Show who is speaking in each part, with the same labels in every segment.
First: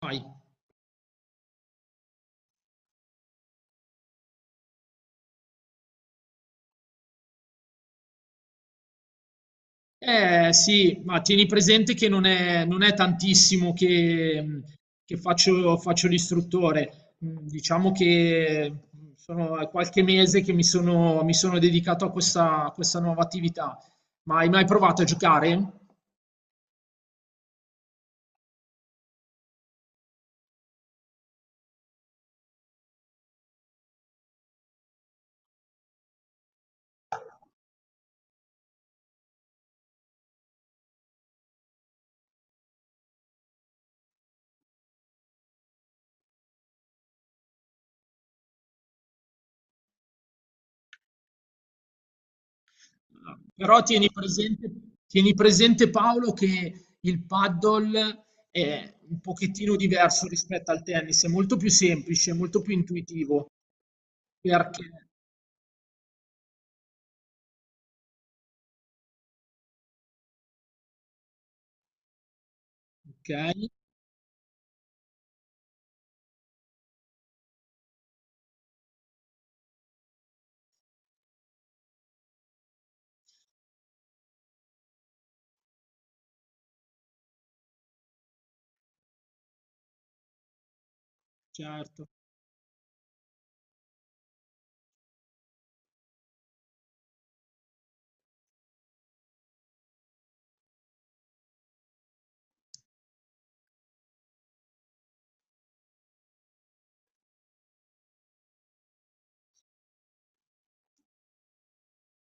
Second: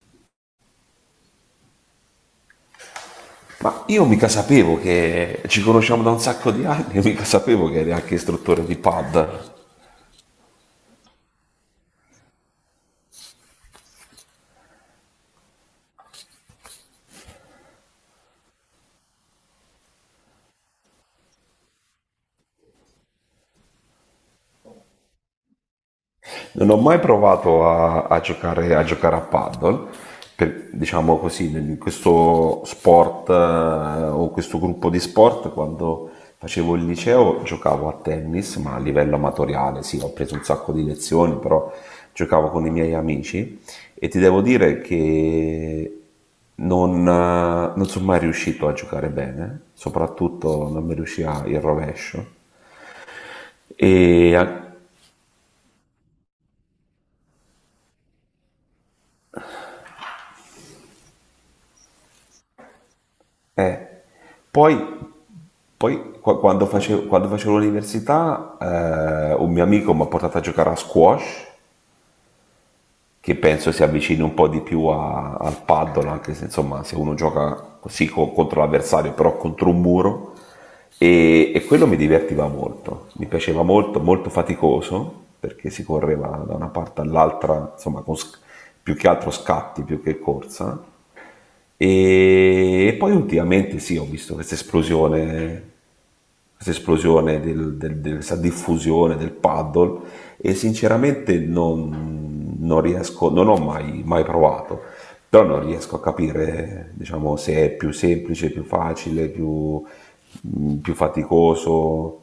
Speaker 1: Vai.
Speaker 2: Ma io mica sapevo che ci conosciamo da un sacco di anni, io mica sapevo che eri anche istruttore di pad.
Speaker 1: Eh sì, ma tieni presente che non è tantissimo che, che faccio l'istruttore. Diciamo che sono qualche mese che mi sono dedicato a questa nuova attività. Ma hai mai provato a giocare?
Speaker 2: Non ho mai provato a giocare a paddle, diciamo così, in questo sport o questo gruppo di sport. Quando facevo il liceo giocavo a tennis, ma a livello amatoriale, sì, ho preso un sacco di lezioni, però giocavo con i miei amici e ti devo dire che non sono mai riuscito a giocare bene, soprattutto non mi riusciva il rovescio.
Speaker 1: Però tieni
Speaker 2: E,
Speaker 1: presente, tieni presente Paolo che il paddle è un pochettino diverso rispetto al tennis, è molto più semplice, molto più intuitivo,
Speaker 2: eh, poi
Speaker 1: perché,
Speaker 2: Quando facevo l'università, un mio amico mi ha portato a giocare a squash, che
Speaker 1: ok,
Speaker 2: penso si avvicini un po' di più al paddle, anche se insomma se uno gioca così contro l'avversario, però contro un muro, e quello mi divertiva molto, mi piaceva molto, molto faticoso, perché si correva da una parte all'altra, insomma più che altro scatti, più che corsa.
Speaker 1: certo.
Speaker 2: E poi ultimamente sì, ho visto questa esplosione del, del, del- questa diffusione del paddle, e sinceramente non riesco, non ho mai, mai provato, però non riesco a capire, diciamo, se è più semplice, più facile, più, più faticoso.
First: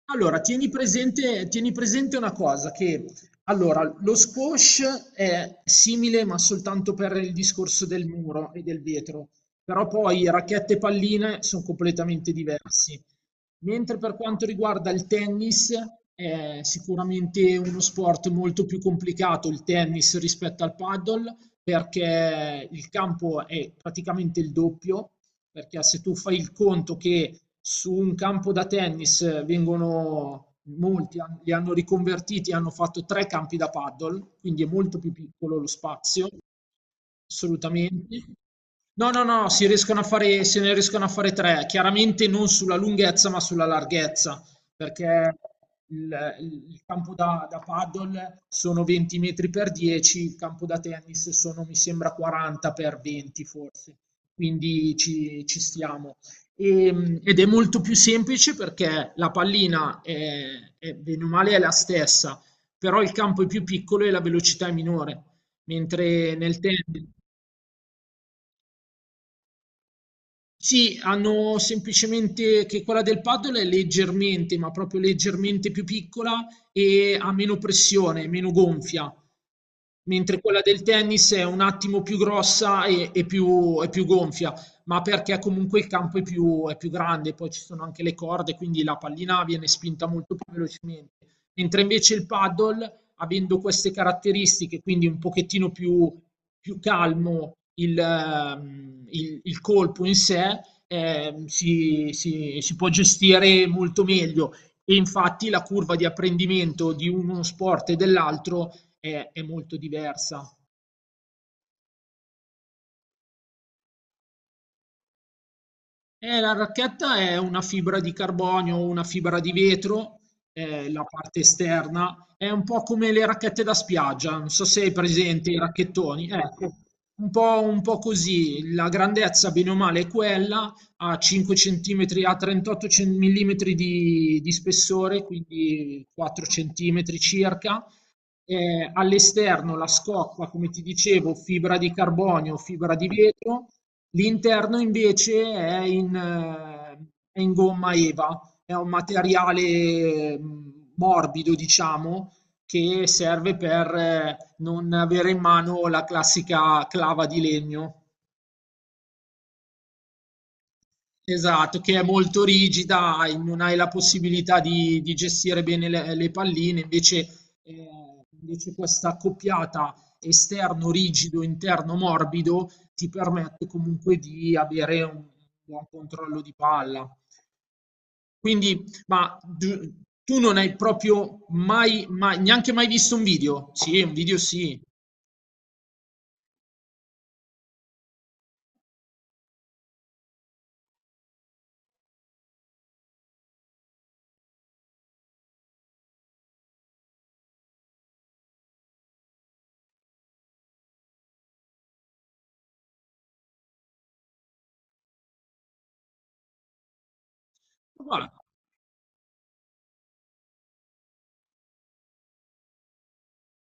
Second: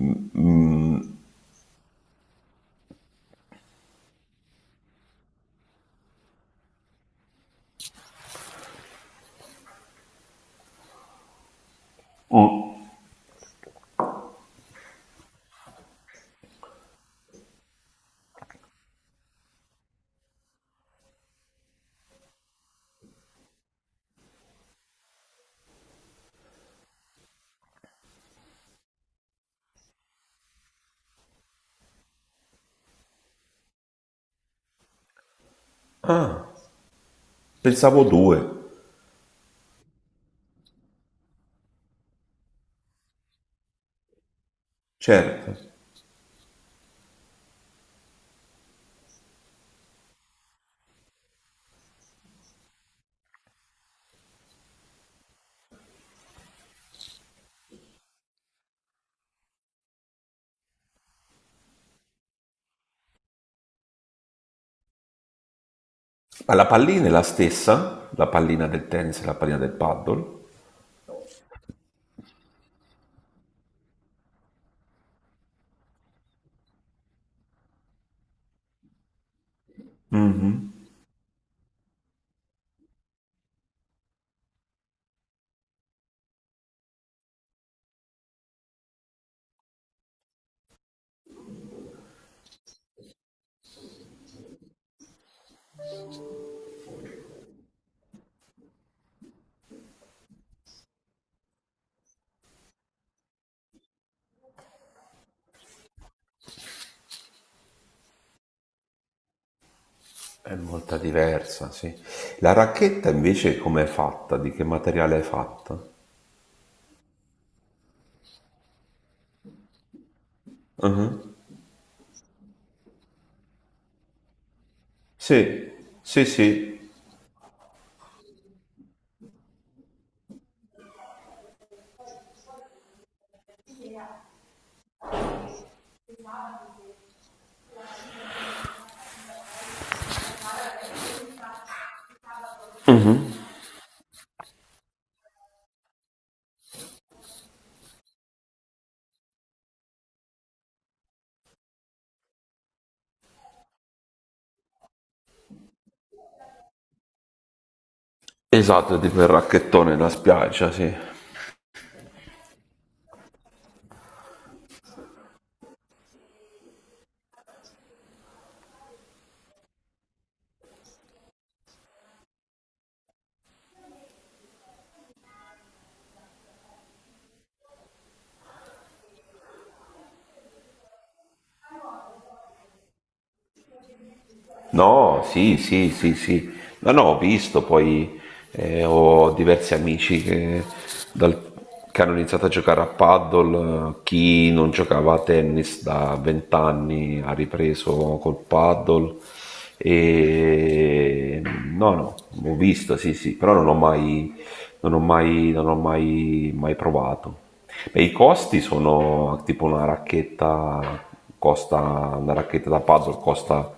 Speaker 2: Mm,
Speaker 1: Allora, tieni
Speaker 2: mm.
Speaker 1: presente, tieni presente una cosa, che allora, lo squash è simile ma soltanto per il discorso del muro e del vetro, però poi racchetta e palline sono completamente diversi. Mentre per quanto riguarda il tennis, è sicuramente uno sport molto più complicato il tennis rispetto al paddle, perché il campo è praticamente il doppio, perché se tu fai il conto che su un campo da tennis vengono molti, li hanno riconvertiti e hanno fatto tre campi da paddle, quindi è molto più piccolo lo spazio.
Speaker 2: Ah, pensavo
Speaker 1: Assolutamente.
Speaker 2: due,
Speaker 1: No, si riescono a fare, se ne riescono a fare tre, chiaramente non sulla lunghezza ma sulla larghezza, perché
Speaker 2: certo.
Speaker 1: il campo da paddle sono 20 metri per 10, il campo da tennis sono, mi sembra, 40 per 20 forse, quindi ci stiamo. Ed è molto più semplice perché la pallina, bene o male è la stessa, però il campo è più piccolo e la velocità è minore, mentre
Speaker 2: Ma
Speaker 1: nel
Speaker 2: la pallina
Speaker 1: tennis...
Speaker 2: è la stessa, la pallina del tennis e la pallina del paddle?
Speaker 1: Sì, hanno semplicemente che quella del paddle è leggermente, ma proprio leggermente più piccola e ha meno pressione, meno gonfia, mentre quella del tennis è un attimo più grossa e più gonfia, ma perché comunque il campo è più grande, poi ci sono anche le corde, quindi la pallina viene spinta molto più velocemente, mentre invece il paddle, avendo queste caratteristiche, quindi un pochettino più più calmo il, il colpo in sé, si può gestire molto meglio. E infatti la curva di apprendimento di uno sport e dell'altro è molto diversa.
Speaker 2: È molto diversa, sì. La racchetta invece com'è fatta? Di che materiale è fatta?
Speaker 1: La racchetta è una fibra di carbonio o una fibra di vetro, la
Speaker 2: Mhm.
Speaker 1: parte esterna. È un po' come le racchette da spiaggia, non so se hai presente i
Speaker 2: Sì, sì,
Speaker 1: racchettoni. Ecco,
Speaker 2: sì.
Speaker 1: un po' così. La grandezza, bene o male, è quella, a 5 cm, a 38 cm di spessore, quindi 4 cm circa all'esterno la scocca, come ti dicevo, fibra di carbonio, fibra di vetro, l'interno invece è in gomma EVA, è un materiale morbido, diciamo, che serve per non avere in mano la classica clava di legno.
Speaker 2: Esatto, tipo il racchettone nella spiaggia, sì.
Speaker 1: Esatto, che è molto rigida, non hai la possibilità di gestire bene le palline, invece, invece questa accoppiata esterno rigido, interno morbido ti permette comunque di avere un buon controllo di palla. Quindi, tu non hai proprio neanche mai visto un video? Sì, un video sì.
Speaker 2: No, sì, sì, sì, sì. No, no, ho visto, poi ho diversi amici dal- che hanno iniziato a giocare a paddle, chi non giocava a tennis da vent'anni ha ripreso col paddle. E no, no, ho visto, sì, sì, però non ho mai, mai provato. Beh, i
Speaker 1: Guarda,
Speaker 2: costi sono tipo una racchetta, costa una racchetta da puzzle, costa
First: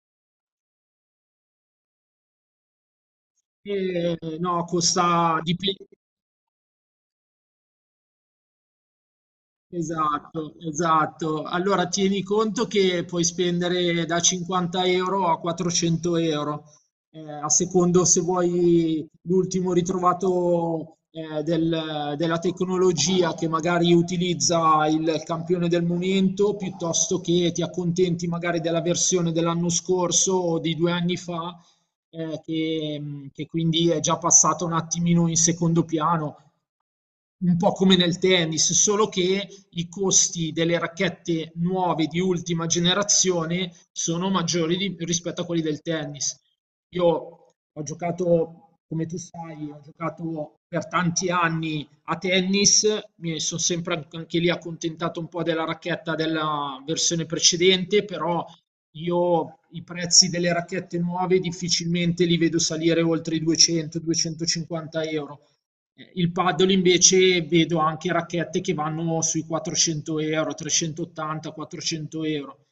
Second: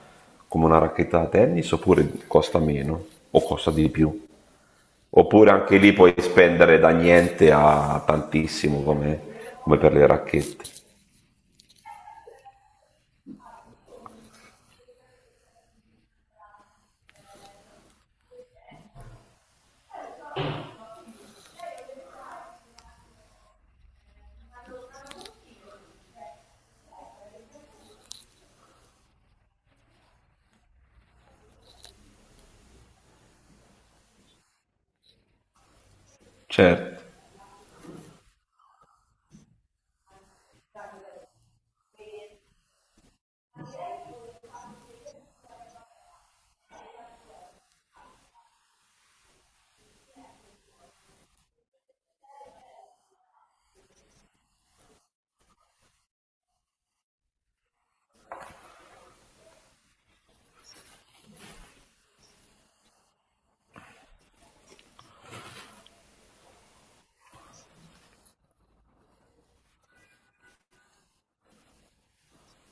Speaker 2: come una racchetta da tennis, oppure costa meno o costa di più?
Speaker 1: no, costa
Speaker 2: Oppure
Speaker 1: di più.
Speaker 2: anche lì puoi spendere da niente a tantissimo come, come per le
Speaker 1: Esatto,
Speaker 2: racchette.
Speaker 1: esatto. Allora tieni conto che puoi spendere da 50 euro a 400 euro, a secondo se vuoi l'ultimo ritrovato della tecnologia che magari utilizza il campione del momento, piuttosto che ti accontenti magari della versione dell'anno scorso o di due anni fa, eh, che che quindi è già passato un attimino in secondo piano.
Speaker 2: Certo,
Speaker 1: Un po' come nel tennis, solo che i costi delle racchette nuove di ultima generazione sono maggiori rispetto a quelli del tennis. Io ho giocato, come tu sai, ho giocato per tanti anni a tennis, mi sono sempre an- anche lì accontentato un po' della racchetta della versione precedente, però io i prezzi delle racchette nuove difficilmente li vedo salire oltre i 200-250 euro. Il paddle invece vedo anche racchette che vanno sui 400 euro, 380, 400 euro,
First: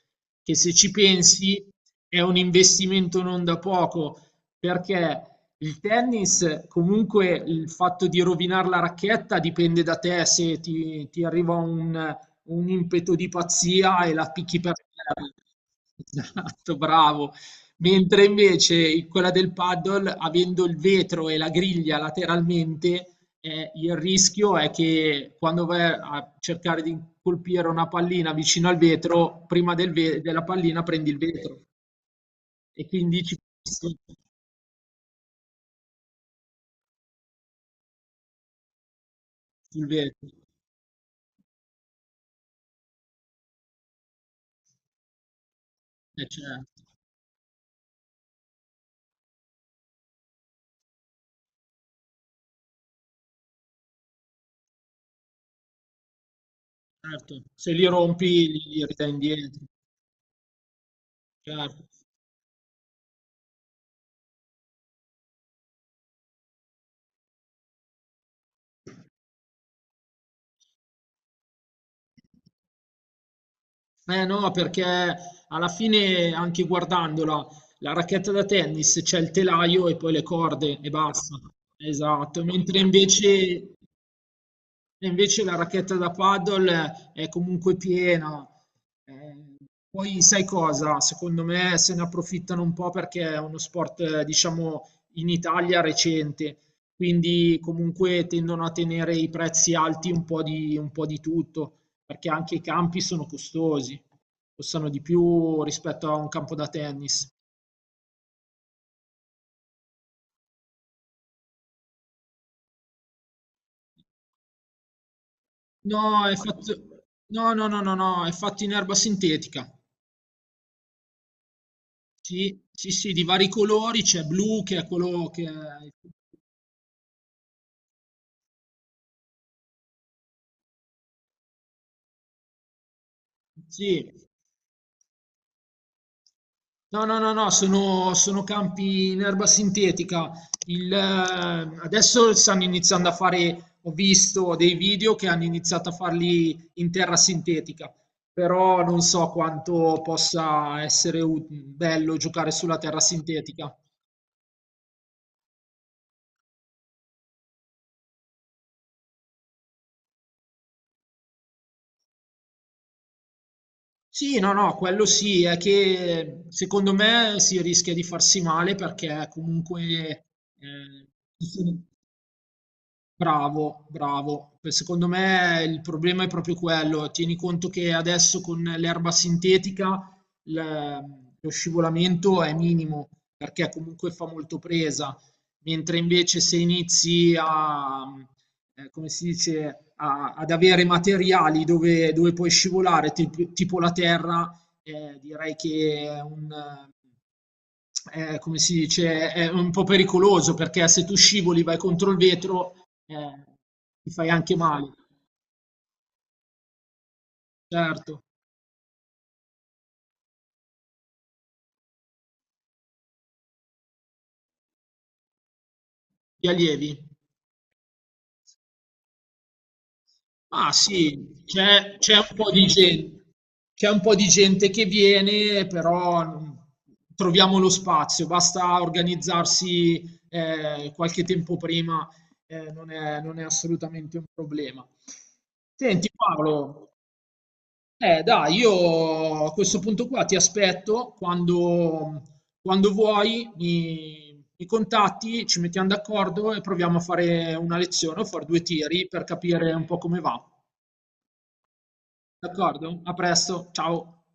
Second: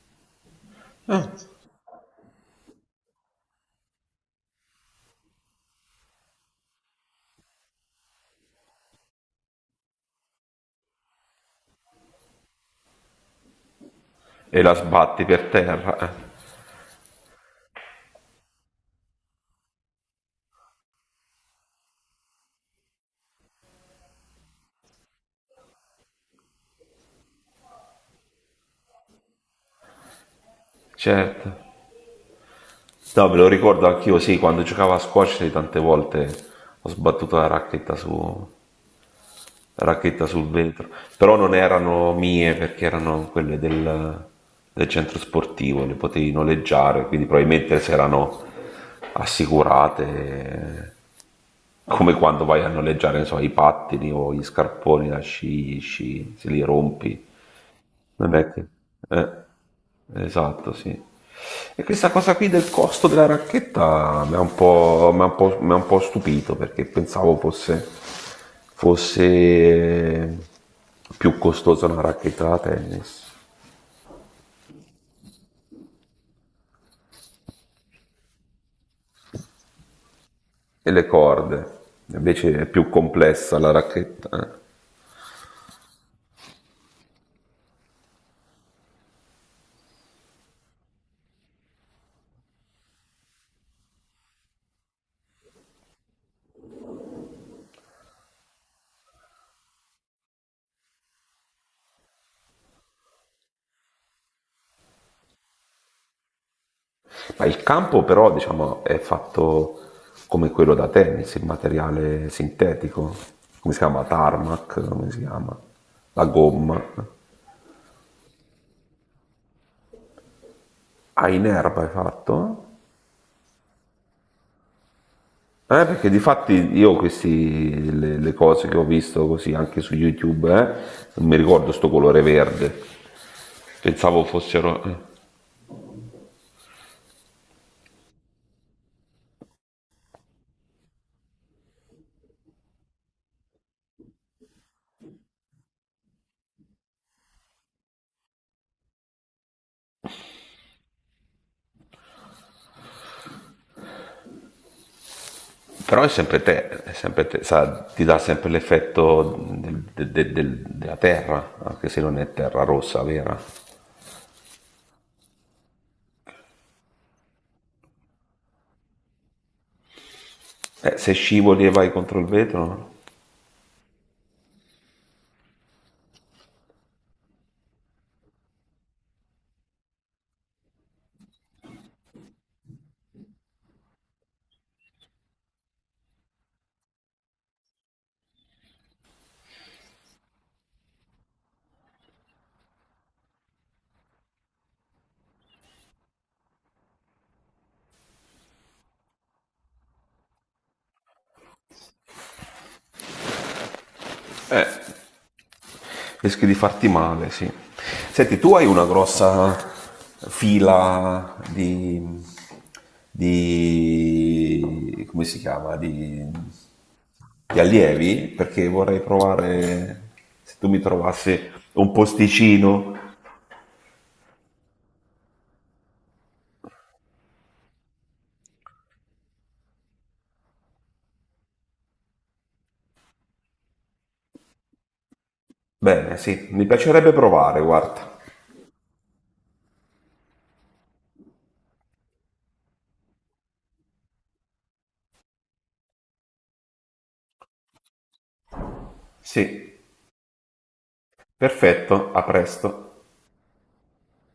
Speaker 1: che se ci pensi è un investimento non da poco, perché il tennis, comunque il fatto di rovinare la racchetta dipende da te, se ti arriva un impeto di pazzia e la picchi
Speaker 2: e
Speaker 1: per
Speaker 2: la
Speaker 1: terra.
Speaker 2: sbatti per terra, eh.
Speaker 1: Esatto, bravo. Mentre invece quella del paddle, avendo il vetro e la griglia lateralmente, il rischio è che quando vai a cercare di colpire una pallina vicino al vetro, prima della pallina prendi il vetro
Speaker 2: Certo.
Speaker 1: e quindi
Speaker 2: No, me
Speaker 1: ci
Speaker 2: lo ricordo
Speaker 1: passi
Speaker 2: anch'io, sì, quando giocavo a squash, sì, tante volte ho sbattuto la racchetta, su, la
Speaker 1: sul
Speaker 2: racchetta
Speaker 1: vetro.
Speaker 2: sul vetro, però non erano mie perché erano quelle del centro sportivo, le
Speaker 1: Eh,
Speaker 2: potevi
Speaker 1: certo,
Speaker 2: noleggiare, quindi probabilmente se erano assicurate, eh, come quando vai a noleggiare, non so, i pattini o gli scarponi da sci, gli sci, se li rompi.
Speaker 1: certo. Se li rompi
Speaker 2: Vabbè,
Speaker 1: li,
Speaker 2: che-
Speaker 1: li ridai
Speaker 2: eh,
Speaker 1: indietro.
Speaker 2: esatto, sì.
Speaker 1: Certo.
Speaker 2: E questa cosa qui del costo della racchetta mi ha un po' stupito, perché pensavo fosse, fosse più costosa una racchetta da tennis
Speaker 1: Eh no, perché alla fine anche guardandola, la racchetta da tennis c'è il telaio e poi le corde e
Speaker 2: e le
Speaker 1: basta.
Speaker 2: corde,
Speaker 1: Esatto,
Speaker 2: invece è
Speaker 1: mentre
Speaker 2: più complessa la
Speaker 1: invece
Speaker 2: racchetta, eh.
Speaker 1: la racchetta da paddle è comunque piena. Eh, poi sai cosa? Secondo me se ne approfittano un po' perché è uno sport, diciamo, in Italia recente, quindi comunque tendono a tenere i prezzi alti un po' di tutto, perché anche i campi sono costosi, costano di più rispetto a un campo da tennis.
Speaker 2: Ma il campo però, diciamo, è fatto come quello da tennis, il materiale sintetico, come si chiama? Tarmac, come si chiama?
Speaker 1: No,
Speaker 2: La
Speaker 1: è
Speaker 2: gomma,
Speaker 1: fatto...
Speaker 2: eh.
Speaker 1: No, è fatto in erba sintetica.
Speaker 2: Ah, in erba hai fatto?
Speaker 1: Sì, di vari colori, c'è blu che è quello che è...
Speaker 2: Perché di fatti io questi, le cose che ho visto così anche su YouTube, non mi ricordo sto colore verde,
Speaker 1: Sì,
Speaker 2: pensavo fossero....
Speaker 1: no, no, no, no, sono, sono campi in erba sintetica. Il, adesso stanno iniziando a fare, ho visto dei video che hanno iniziato a farli in terra sintetica, però non so quanto possa essere bello giocare sulla terra sintetica.
Speaker 2: Però è sempre te, sa, ti dà sempre l'effetto della terra, anche se non è terra rossa vera.
Speaker 1: Sì, no, no, quello sì, è che secondo me si rischia di farsi male perché comunque eh,
Speaker 2: Se scivoli e vai contro il vetro,
Speaker 1: bravo. Beh, secondo me il problema è proprio quello. Tieni conto che adesso con l'erba sintetica l- lo scivolamento è minimo perché comunque fa molto presa, mentre invece se inizi a, come si dice, ad avere materiali dove, dove puoi scivolare, tipo la terra, direi che è un, come si dice, è un po' pericoloso perché se tu scivoli vai contro il vetro eh, ti fai anche male,
Speaker 2: eh, rischi di farti male, sì.
Speaker 1: certo.
Speaker 2: Senti, tu hai una grossa fila di come si chiama?
Speaker 1: Gli allievi?
Speaker 2: Di allievi, perché vorrei provare se tu
Speaker 1: Ah
Speaker 2: mi trovassi
Speaker 1: sì,
Speaker 2: un
Speaker 1: c'è un po' di
Speaker 2: posticino.
Speaker 1: gente, c'è un po' di gente che viene, però non- troviamo lo spazio, basta organizzarsi qualche tempo prima, non è assolutamente un problema. Senti
Speaker 2: Bene, sì, mi
Speaker 1: Paolo,
Speaker 2: piacerebbe provare, guarda.
Speaker 1: eh dai, io a questo punto qua ti aspetto quando vuoi, mi contatti, ci mettiamo d'accordo e proviamo a fare una lezione o fare due tiri per
Speaker 2: Sì,
Speaker 1: capire un po' come va.
Speaker 2: perfetto, a presto.
Speaker 1: D'accordo? A presto, ciao.